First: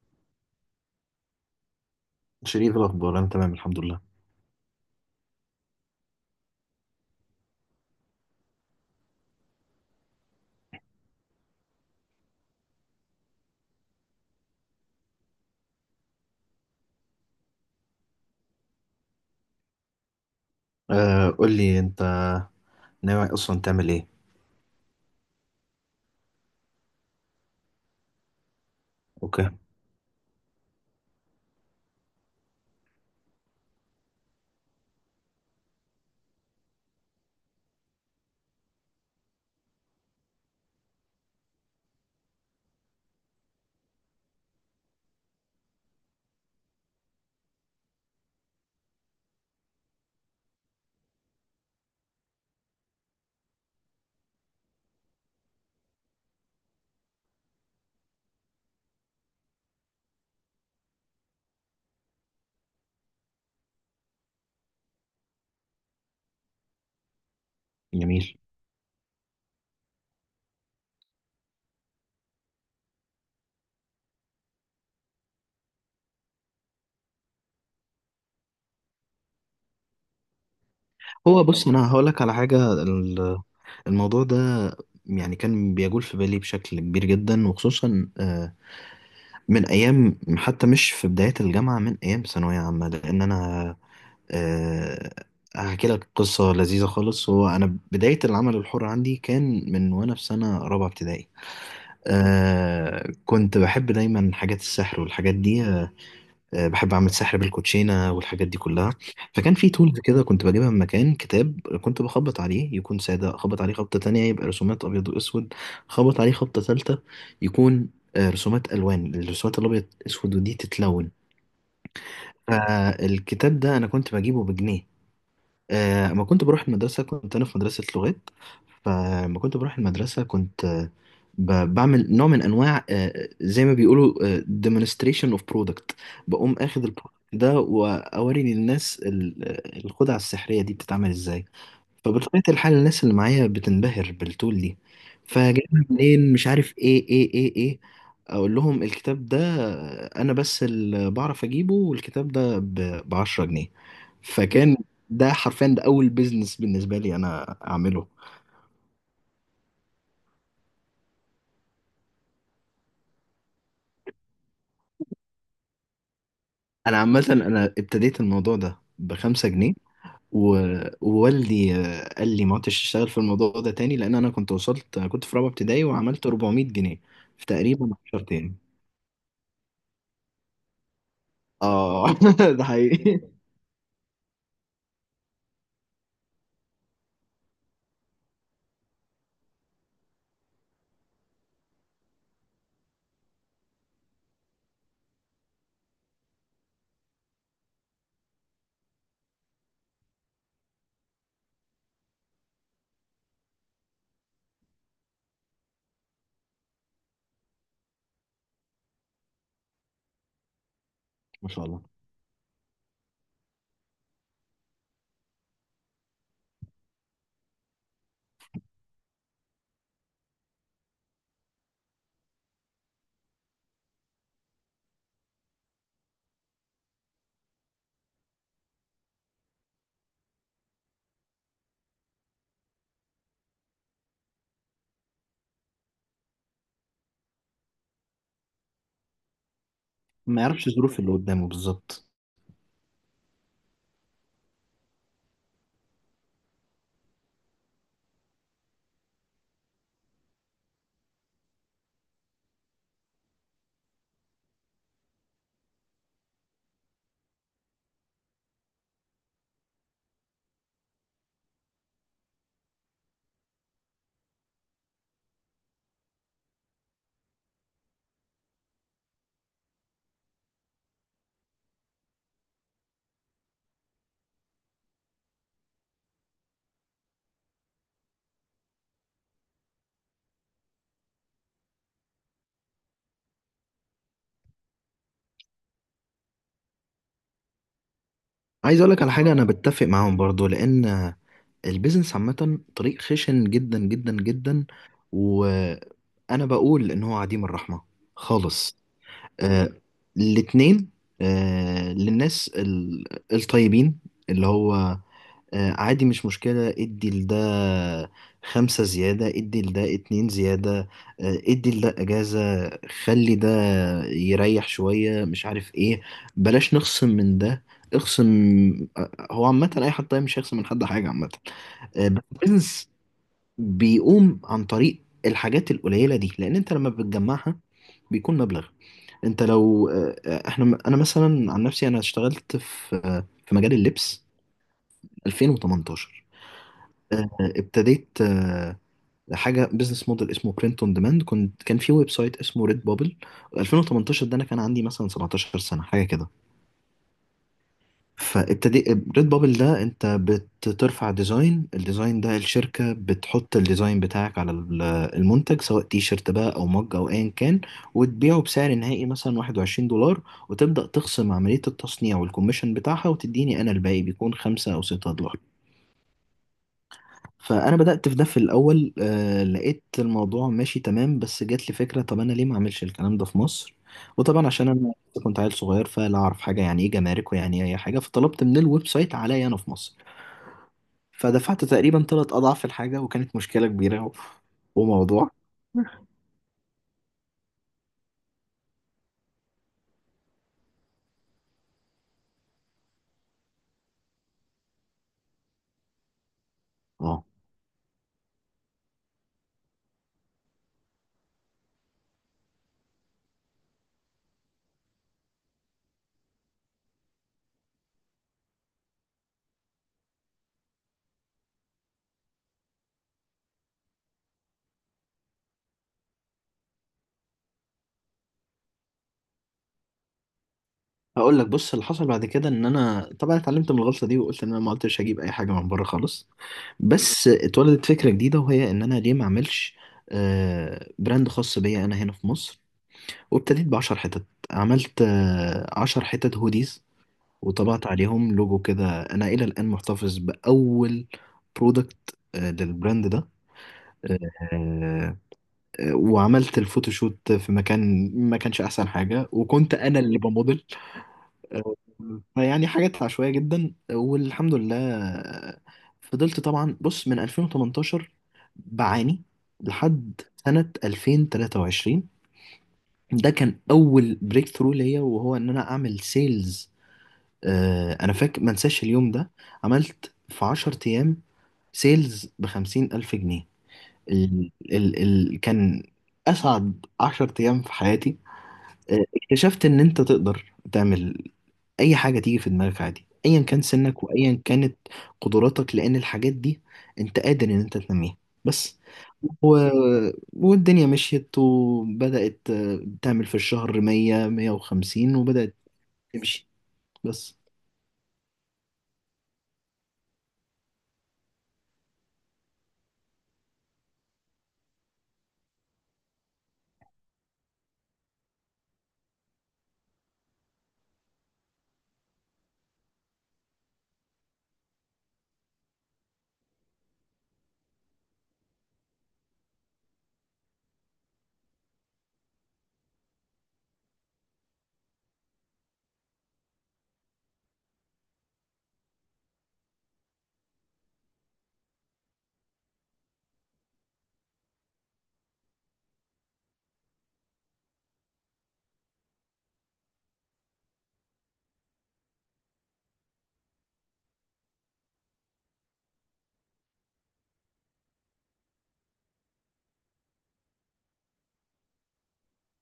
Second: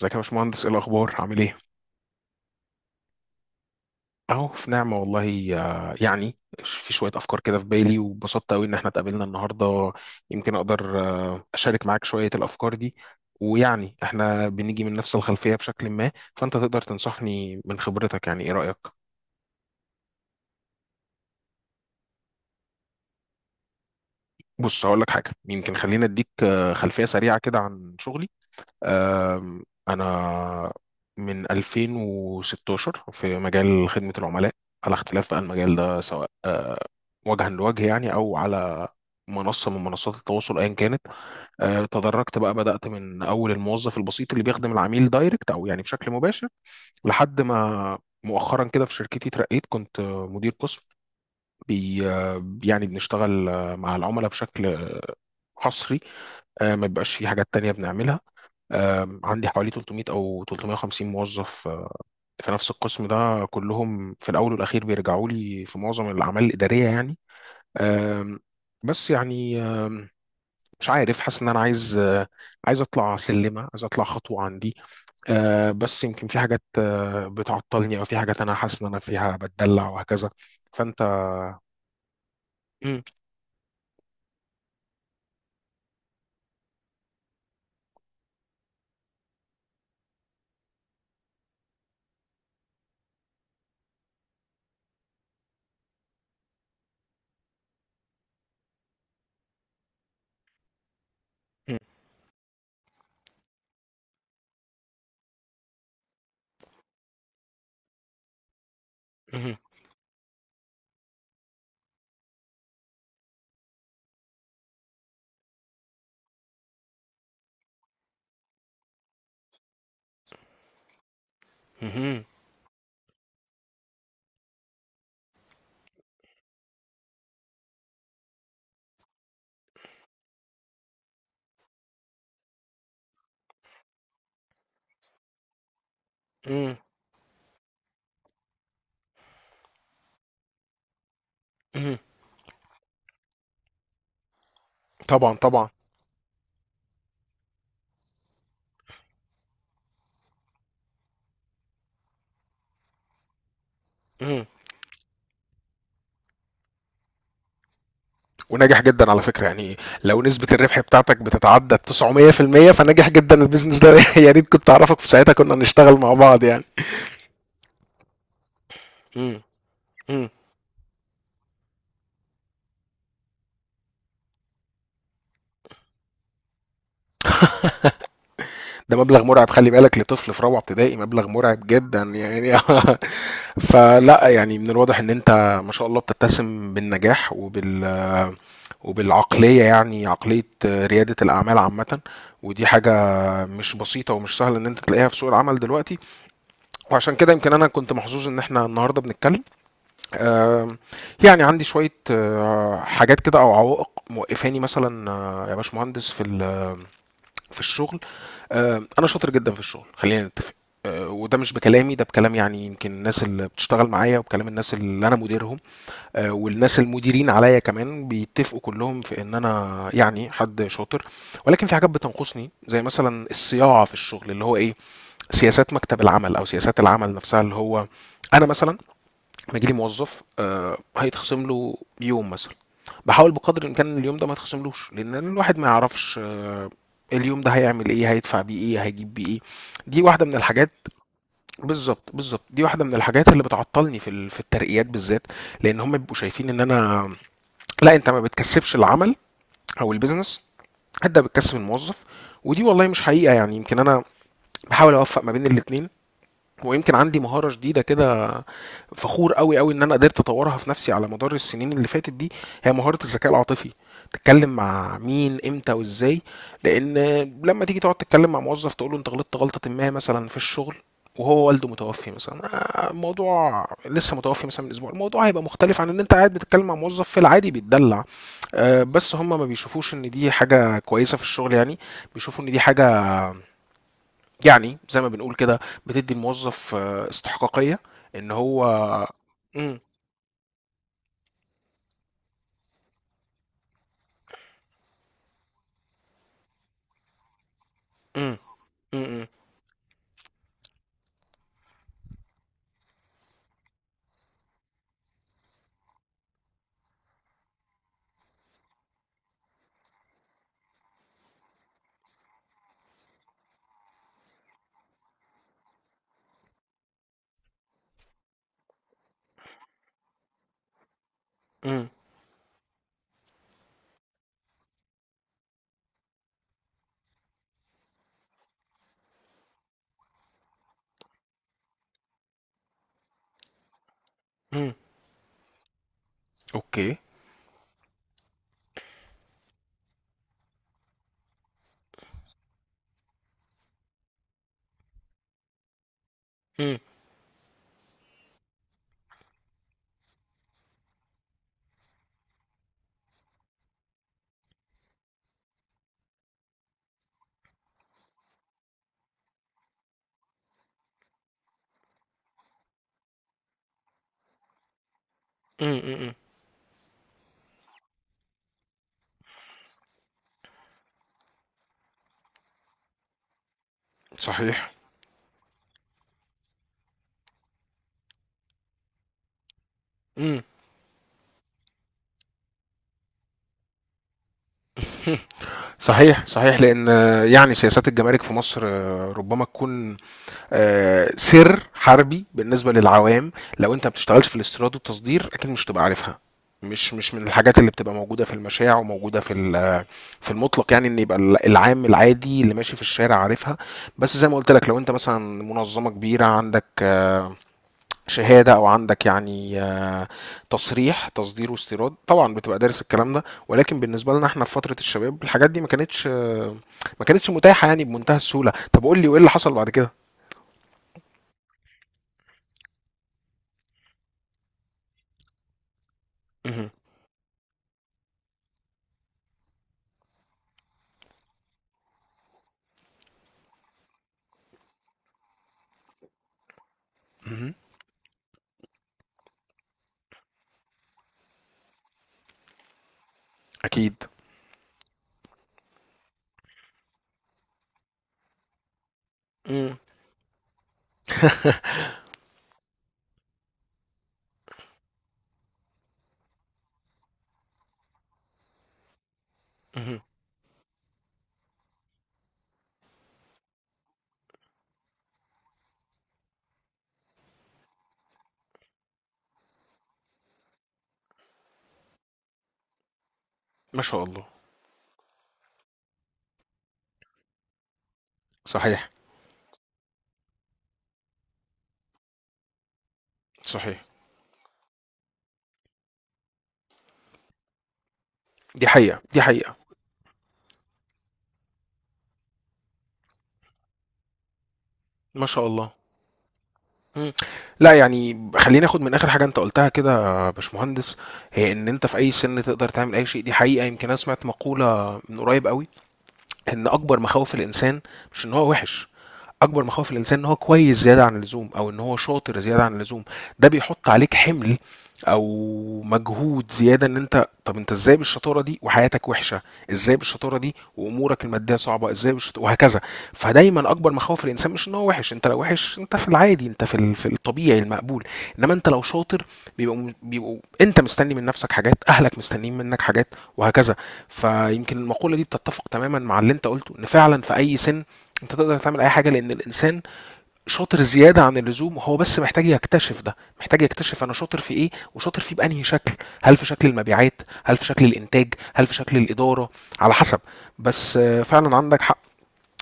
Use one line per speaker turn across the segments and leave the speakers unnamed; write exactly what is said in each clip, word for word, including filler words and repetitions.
ازيك يا باشمهندس؟ ايه الاخبار؟ عامل ايه؟
شريف، الأخبار أنا تمام الحمد لله.
اهو في نعمه والله. آه، يعني في شويه افكار كده في بالي، وبسطت قوي ان احنا اتقابلنا النهارده. يمكن اقدر آه، اشارك معاك شويه الافكار دي، ويعني احنا بنيجي من نفس الخلفيه بشكل ما، فانت تقدر تنصحني من خبرتك. يعني ايه رايك؟
آه، قول لي أنت ناوي أصلا تعمل إيه؟
بص، هقول لك حاجه. يمكن خلينا اديك آه، خلفيه سريعه كده عن شغلي.
أوكي.
آم، انا من ألفين وستة عشر في مجال خدمه العملاء، على اختلاف بقى المجال ده، سواء وجها لوجه يعني او على منصه من منصات التواصل ايا كانت. آه، تدرجت بقى، بدات من اول الموظف البسيط اللي بيخدم العميل دايركت او يعني بشكل مباشر، لحد ما مؤخرا كده في شركتي اترقيت. كنت آه، مدير قسم، بي آه، يعني بنشتغل آه، مع العملاء بشكل آه، حصري. آه، ما بيبقاش في حاجات تانية بنعملها. آه، عندي حوالي تلتمية أو ثلاثمائة وخمسين موظف آه، في نفس القسم ده، كلهم في الأول والأخير بيرجعوا لي في معظم الأعمال الإدارية يعني.
جميل.
آم، بس يعني، آم، مش عارف، حاسس ان انا عايز آه، عايز اطلع سلمه، عايز اطلع خطوه عندي. آه، بس يمكن في حاجات آه، بتعطلني، او في حاجات انا حاسس ان انا فيها بتدلع وهكذا. فانت
هو بص، أنا هقول لك على حاجة.
مم،
ال- الموضوع ده يعني كان بيجول في بالي بشكل كبير جدا، وخصوصا آه من أيام، حتى مش في بداية الجامعة، من أيام ثانوية عامة، لأن أنا آه هحكي لك قصة لذيذة خالص. هو أنا بداية العمل الحر عندي كان من وأنا في سنة رابعة ابتدائي.
مم،
آه كنت بحب دايما حاجات السحر والحاجات دي. آه، بحب اعمل سحر بالكوتشينه والحاجات دي كلها. فكان
مم،
في تولز كده كنت بجيبها من مكان. كتاب كنت بخبط عليه يكون ساده، اخبط عليه خبطه تانية يبقى رسومات ابيض واسود، اخبط عليه خبطه ثالثه يكون آه، رسومات الوان، الرسومات الابيض اسود ودي تتلون.
مم،
فالكتاب ده انا كنت بجيبه بجنيه. آه، اما كنت بروح المدرسة، كنت أنا في مدرسة لغات. فلما كنت بروح المدرسة كنت آه، ب- بعمل نوع من أنواع آه، زي ما بيقولوا آه، demonstration of product. بقوم
مم،
أخد البرودكت ده وأوري للناس ال- آه، الخدعة السحرية دي بتتعمل إزاي.
مم.
فبطبيعة الحال الناس اللي معايا بتنبهر بالتول دي.
طبعا طبعا.
فجايبها منين، مش عارف، إيه إيه إيه إيه. أقول لهم الكتاب ده، آه، أنا بس اللي بعرف أجيبه، والكتاب ده ب عشرة جنيه.
مم.
فكان ده حرفيا ده اول بيزنس بالنسبه لي انا اعمله.
وناجح جدا على فكره يعني. لو نسبه الربح بتاعتك بتتعدى تسعمائة في المية فناجح جدا البيزنس ده. يا ريت كنت اعرفك في ساعتها، كنا نشتغل مع بعض يعني.
انا عامه انا ابتديت الموضوع ده
مم،
بخمسة جنيه.
مم.
و- ووالدي آه، قال لي ما عدتش اشتغل في الموضوع ده تاني، لان انا كنت وصلت، كنت في رابعه ابتدائي وعملت أربعمية جنيه في تقريبا عشرة تاني.
ده مبلغ مرعب، خلي بالك، لطفل في رابعة ابتدائي مبلغ مرعب جدا
اه
يعني.
ده حقيقي.
فلا، يعني من الواضح ان انت ما شاء الله بتتسم بالنجاح وبال وبالعقلية، يعني عقلية ريادة الأعمال عامة. ودي حاجة مش بسيطة ومش سهلة إن أنت تلاقيها في سوق العمل دلوقتي، وعشان كده يمكن أنا كنت محظوظ إن إحنا النهاردة بنتكلم. آم، يعني عندي شوية آه، حاجات كده أو عوائق موقفاني مثلا، آه، يا باشمهندس، في ال في الشغل. آه، انا شاطر جدا في الشغل، خلينا نتفق. آه، وده
ما
مش
شاء الله.
بكلامي، ده بكلام يعني يمكن الناس اللي بتشتغل معايا، وبكلام الناس اللي انا مديرهم، آه، والناس المديرين عليا كمان، بيتفقوا كلهم في ان انا يعني حد شاطر. ولكن في حاجات بتنقصني، زي مثلا الصياعه في الشغل، اللي هو ايه، سياسات مكتب العمل او سياسات العمل نفسها، اللي هو انا مثلا لما يجيلي موظف آه، هيتخصم له يوم مثلا، باحاول بقدر الامكان اليوم ده ما يتخصملوش، لان الواحد ما يعرفش آه، اليوم ده هيعمل ايه، هيدفع بيه ايه، هيجيب بيه ايه. دي واحده من
ما يعرفش
الحاجات.
الظروف اللي قدامه بالظبط.
بالظبط بالظبط. دي واحده من الحاجات اللي بتعطلني في ال- في الترقيات بالذات، لان هم بيبقوا شايفين ان انا، لا انت ما بتكسبش العمل او البيزنس، انت بتكسب الموظف. ودي والله مش حقيقه، يعني يمكن انا بحاول اوفق ما بين الاتنين. ويمكن عندي مهارة جديدة كده فخور قوي قوي ان انا قدرت اطورها في نفسي على مدار السنين اللي فاتت دي، هي مهارة الذكاء العاطفي: تتكلم مع مين، امتى وازاي. لان لما تيجي تقعد تتكلم مع موظف تقول له انت غلطت غلطة ما مثلا في الشغل، وهو والده متوفي مثلا، آه، الموضوع لسه، متوفي مثلا من اسبوع، الموضوع هيبقى مختلف عن ان انت قاعد بتتكلم مع موظف في العادي بيتدلع. آه، بس هم ما بيشوفوش ان دي حاجة كويسة في الشغل يعني، بيشوفوا ان دي حاجة، يعني زي ما بنقول كده، بتدي الموظف آه، استحقاقية ان هو
عايز اقول لك على حاجه، انا
مم،
بتفق معاهم برضو، لان البيزنس عامه طريق خشن جدا جدا جدا، وانا بقول ان هو عديم الرحمه
مم،
خالص.
مم،
آه الاتنين، آه للناس ال- الطيبين، اللي هو آه عادي، مش مشكلة، ادي لده خمسة زيادة، ادي لده اتنين زيادة، آه ادي لده اجازة، خلي ده يريح شوية، مش عارف ايه، بلاش نخصم من ده، اخصم. آه، هو عامة أي حد طيب مش هيخصم من حد حاجة عامة.
مم،
آه، بس البيزنس بيقوم عن طريق الحاجات القليلة دي، لأن أنت لما بتجمعها بيكون مبلغ. انت لو آه، آه، احنا انا مثلا عن نفسي، انا اشتغلت في آه، في مجال اللبس
مم،
ألفين وتمنتاشر.
اوكي.
آه، آه، ابتديت آه، حاجه بزنس موديل اسمه برنت اون ديماند. كنت كان في ويب سايت اسمه ريد بابل. ألفين وتمنتاشر ده انا كان عندي مثلا سبعتاشر سنة سنه حاجه كده.
مم،
فابتدي. ريد بابل ده انت بترفع ديزاين، الديزاين ده الشركة بتحط الديزاين بتاعك على ال- المنتج، سواء تي شيرت بقى او مج او ايا كان، وتبيعه بسعر نهائي مثلا واحد وعشرين دولار. وتبدأ تخصم عملية التصنيع والكوميشن بتاعها، وتديني انا الباقي، بيكون خمسة او ستة دولار.
مم، مم،
فانا بدات في ده في الاول، آه لقيت الموضوع ماشي تمام، بس جات لي فكره، طب انا ليه ما اعملش الكلام ده في مصر؟ وطبعا عشان
صحيح.
انا كنت عيل صغير، فلا اعرف حاجه، يعني ايه جمارك، ويعني ايه اي حاجه، فطلبت من الويب سايت عليا انا في مصر.
مم.
فدفعت تقريبا ثلاث اضعاف الحاجه، وكانت مشكله كبيره و- وموضوع.
صحيح صحيح. لان آه، يعني سياسات الجمارك في مصر آه، ربما تكون آه، سر حربي بالنسبه للعوام. لو انت ما بتشتغلش في الاستيراد والتصدير، اكيد مش تبقى عارفها. مش، مش
اه
من الحاجات اللي بتبقى موجوده في المشاع، وموجوده في ال- في المطلق، يعني ان يبقى ال- العام العادي اللي ماشي في الشارع عارفها. بس زي ما قلت لك، لو انت مثلا منظمه كبيره عندك آه، شهاده او عندك يعني آه، تصريح تصدير واستيراد، طبعا بتبقى دارس الكلام ده. ولكن بالنسبه لنا احنا في فتره الشباب، الحاجات دي ما كانتش، آه، ما كانتش متاحه يعني بمنتهى السهوله. طب قول لي، وايه اللي حصل بعد كده؟
هقول لك. بص، اللي حصل بعد كده ان انا طبعا اتعلمت من الغلطه دي، وقلت ان انا ما قلتش هجيب اي حاجه من بره خالص.
مهم.
بس اتولدت فكره جديده، وهي ان انا ليه ما اعملش آه براند خاص بيا انا هنا في مصر. وابتديت بعشر حتت، عملت آه، عشر حتت هوديز،
اهم،
وطبعت عليهم لوجو كده. أنا إلى الآن محتفظ بأول برودكت آه، للبراند ده.
أكيد.
آه، آه، وعملت الفوتوشوت في مكان ما كانش أحسن حاجة، وكنت
إمم،
أنا اللي بموديل. آه، فيعني حاجات عشوائية جدا والحمد لله. آه، فضلت طبعا، بص، من ألفين وتمنتاشر بعاني
اهم،
لحد سنة ألفين وتلاتة وعشرين. ده كان اول بريك ثرو ليا، وهو ان انا اعمل سيلز. آه انا فاكر، ما انساش اليوم ده، عملت في عشر أيام ايام سيلز بخمسين الف جنيه.
ما شاء الله،
ال ال ال كان اسعد عشر أيام ايام في حياتي.
صحيح،
آه، اكتشفت ان انت تقدر تعمل اي حاجة تيجي في دماغك، عادي، ايا كان
صحيح.
سنك وايا كانت قدراتك، لان الحاجات دي انت قادر ان انت تنميها.
دي
بس
حقيقة، دي حقيقة.
و... والدنيا مشيت وبدأت آه، تعمل في الشهر مية مية وخمسين،
ما شاء
وبدأت
الله.
تمشي.
إمم.
بس
لأ، يعني خلّيني آخد من آخر حاجة أنت قُلتها كده يا باشمهندس، هي إن أنت في أي سِن تقدر تعمل أي شيء. دي حقيقة. يمكن أنا سمعت مقولة من قريب أوي، إن أكبر مخاوف الإنسان مش إن هو وِحِش. اكبر مخاوف الانسان ان هو كويس زياده عن اللزوم، او ان هو شاطر زياده عن اللزوم. ده بيحط عليك حمل او مجهود زياده، ان انت، طب انت ازاي بالشطاره دي وحياتك وحشه؟ ازاي بالشطاره دي وامورك الماديه صعبه؟ ازاي بالشطاره، وهكذا. فدايما اكبر مخاوف الانسان مش ان هو وحش. انت لو وحش انت في العادي، انت في ال- في الطبيعي المقبول. انما انت لو شاطر بيبقوا بيبقوا انت مستني من نفسك حاجات، اهلك مستنيين منك حاجات، وهكذا. فيمكن المقوله دي بتتفق تماما مع اللي انت قلته، ان فعلا في اي سن انت تقدر تعمل اي حاجه، لان الانسان شاطر زياده عن اللزوم، وهو بس محتاج يكتشف ده، محتاج يكتشف انا شاطر في ايه، وشاطر فيه بانهي شكل. هل في شكل المبيعات؟ هل في شكل الانتاج؟ هل في شكل الاداره؟ على حسب. بس آه، فعلا عندك حق.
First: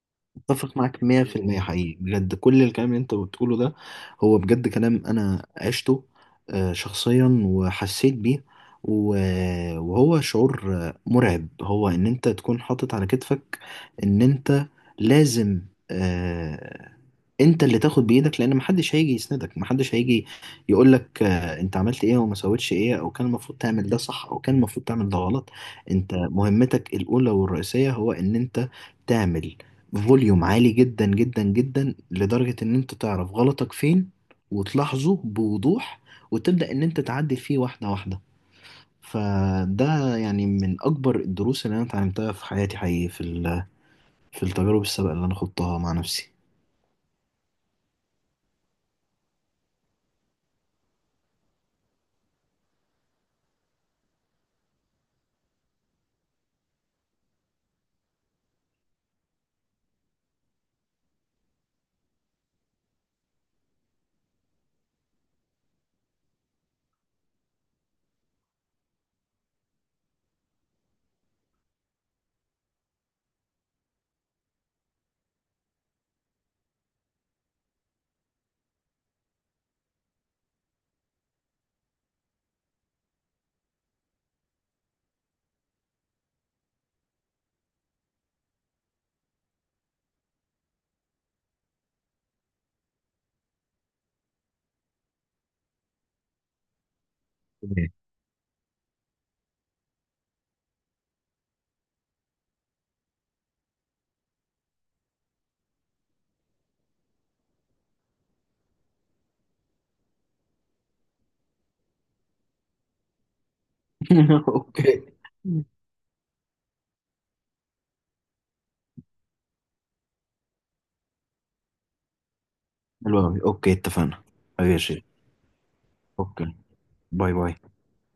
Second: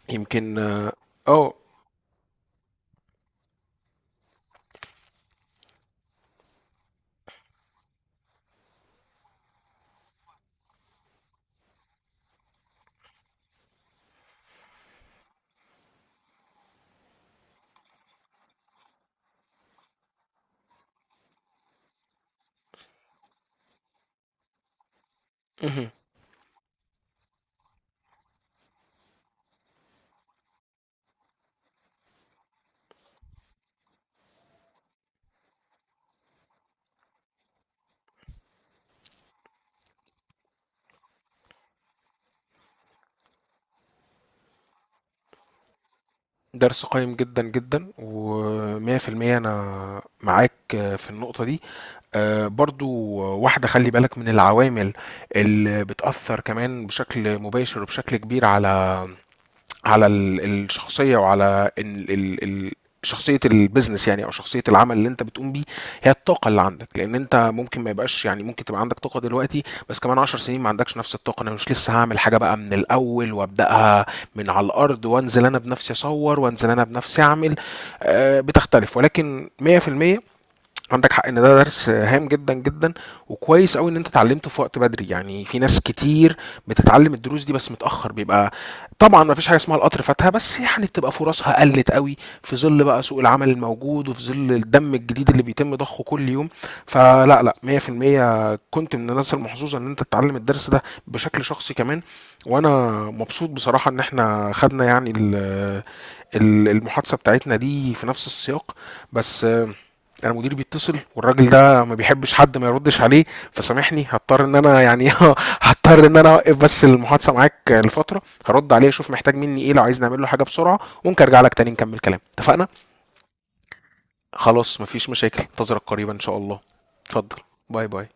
يمكن
اتفق
اه
معاك
آه،
مية في المية حقيقي بجد. كل الكلام اللي انت بتقوله ده هو بجد كلام انا عشته آه، شخصيا وحسيت بيه. و- وهو شعور آه، مرعب، هو ان انت تكون حاطط على كتفك ان انت لازم، آه، انت اللي تاخد بايدك، لان محدش هيجي يسندك، محدش هيجي يقولك آه، انت عملت ايه وما سويتش ايه، او كان المفروض تعمل ده صح، او كان المفروض تعمل ده غلط.
مهم.
انت مهمتك الاولى والرئيسية هو ان انت تعمل فوليوم عالي جدا جدا جدا، لدرجة ان انت تعرف غلطك فين وتلاحظه بوضوح، وتبدأ ان انت تعدل فيه واحدة واحدة. فده يعني من اكبر الدروس اللي انا اتعلمتها في حياتي حقيقي، في ال- في التجارب السابقة اللي انا خضتها مع نفسي.
درس قيم جدا جدا، و100% انا معاك آه، في النقطه دي. آه، برضو واحده، خلي بالك من العوامل اللي بتاثر كمان بشكل مباشر وبشكل كبير على، على ال- الشخصيه، وعلى ال- ال- ال- شخصيه البيزنس، يعني او شخصيه العمل اللي انت بتقوم بيه، هي الطاقه اللي عندك. لان انت ممكن ما يبقاش، يعني ممكن تبقى عندك طاقه دلوقتي بس كمان عشر سنين ما عندكش نفس الطاقه. انا مش لسه هعمل حاجه بقى من الاول، وابداها من على الارض، وانزل انا بنفسي اصور، وانزل انا بنفسي اعمل. آه، بتختلف. ولكن مية في المية عندك حق ان ده درس هام جدا جدا، وكويس قوي ان انت اتعلمته في وقت بدري. يعني في ناس كتير بتتعلم الدروس دي بس متاخر، بيبقى طبعا ما فيش حاجه اسمها القطر فاتها، بس يعني بتبقى فرصها قلت قوي في ظل بقى سوق العمل الموجود، وفي ظل الدم الجديد اللي بيتم ضخه كل يوم. فلا لا،
تمام.
مية في المية كنت من الناس المحظوظه ان انت تتعلم الدرس ده بشكل شخصي كمان. وانا مبسوط بصراحه ان احنا خدنا يعني ال- ال- المحادثه بتاعتنا دي في نفس السياق. بس انا مديري بيتصل، والراجل ده ما بيحبش حد ما يردش عليه، فسامحني، هضطر ان انا
اوكي.
يعني، هضطر ان انا اوقف بس المحادثه معاك لفتره، هرد عليه اشوف محتاج مني ايه، لو عايز نعمل له حاجه بسرعه، وممكن ارجع لك تاني نكمل كلام. اتفقنا؟
حلو أوي. اوكي اتفقنا.
خلاص،
ماشي.
مفيش مشاكل، انتظرك قريبا ان شاء
اوكي.
الله.
باي
اتفضل.
باي.
باي باي.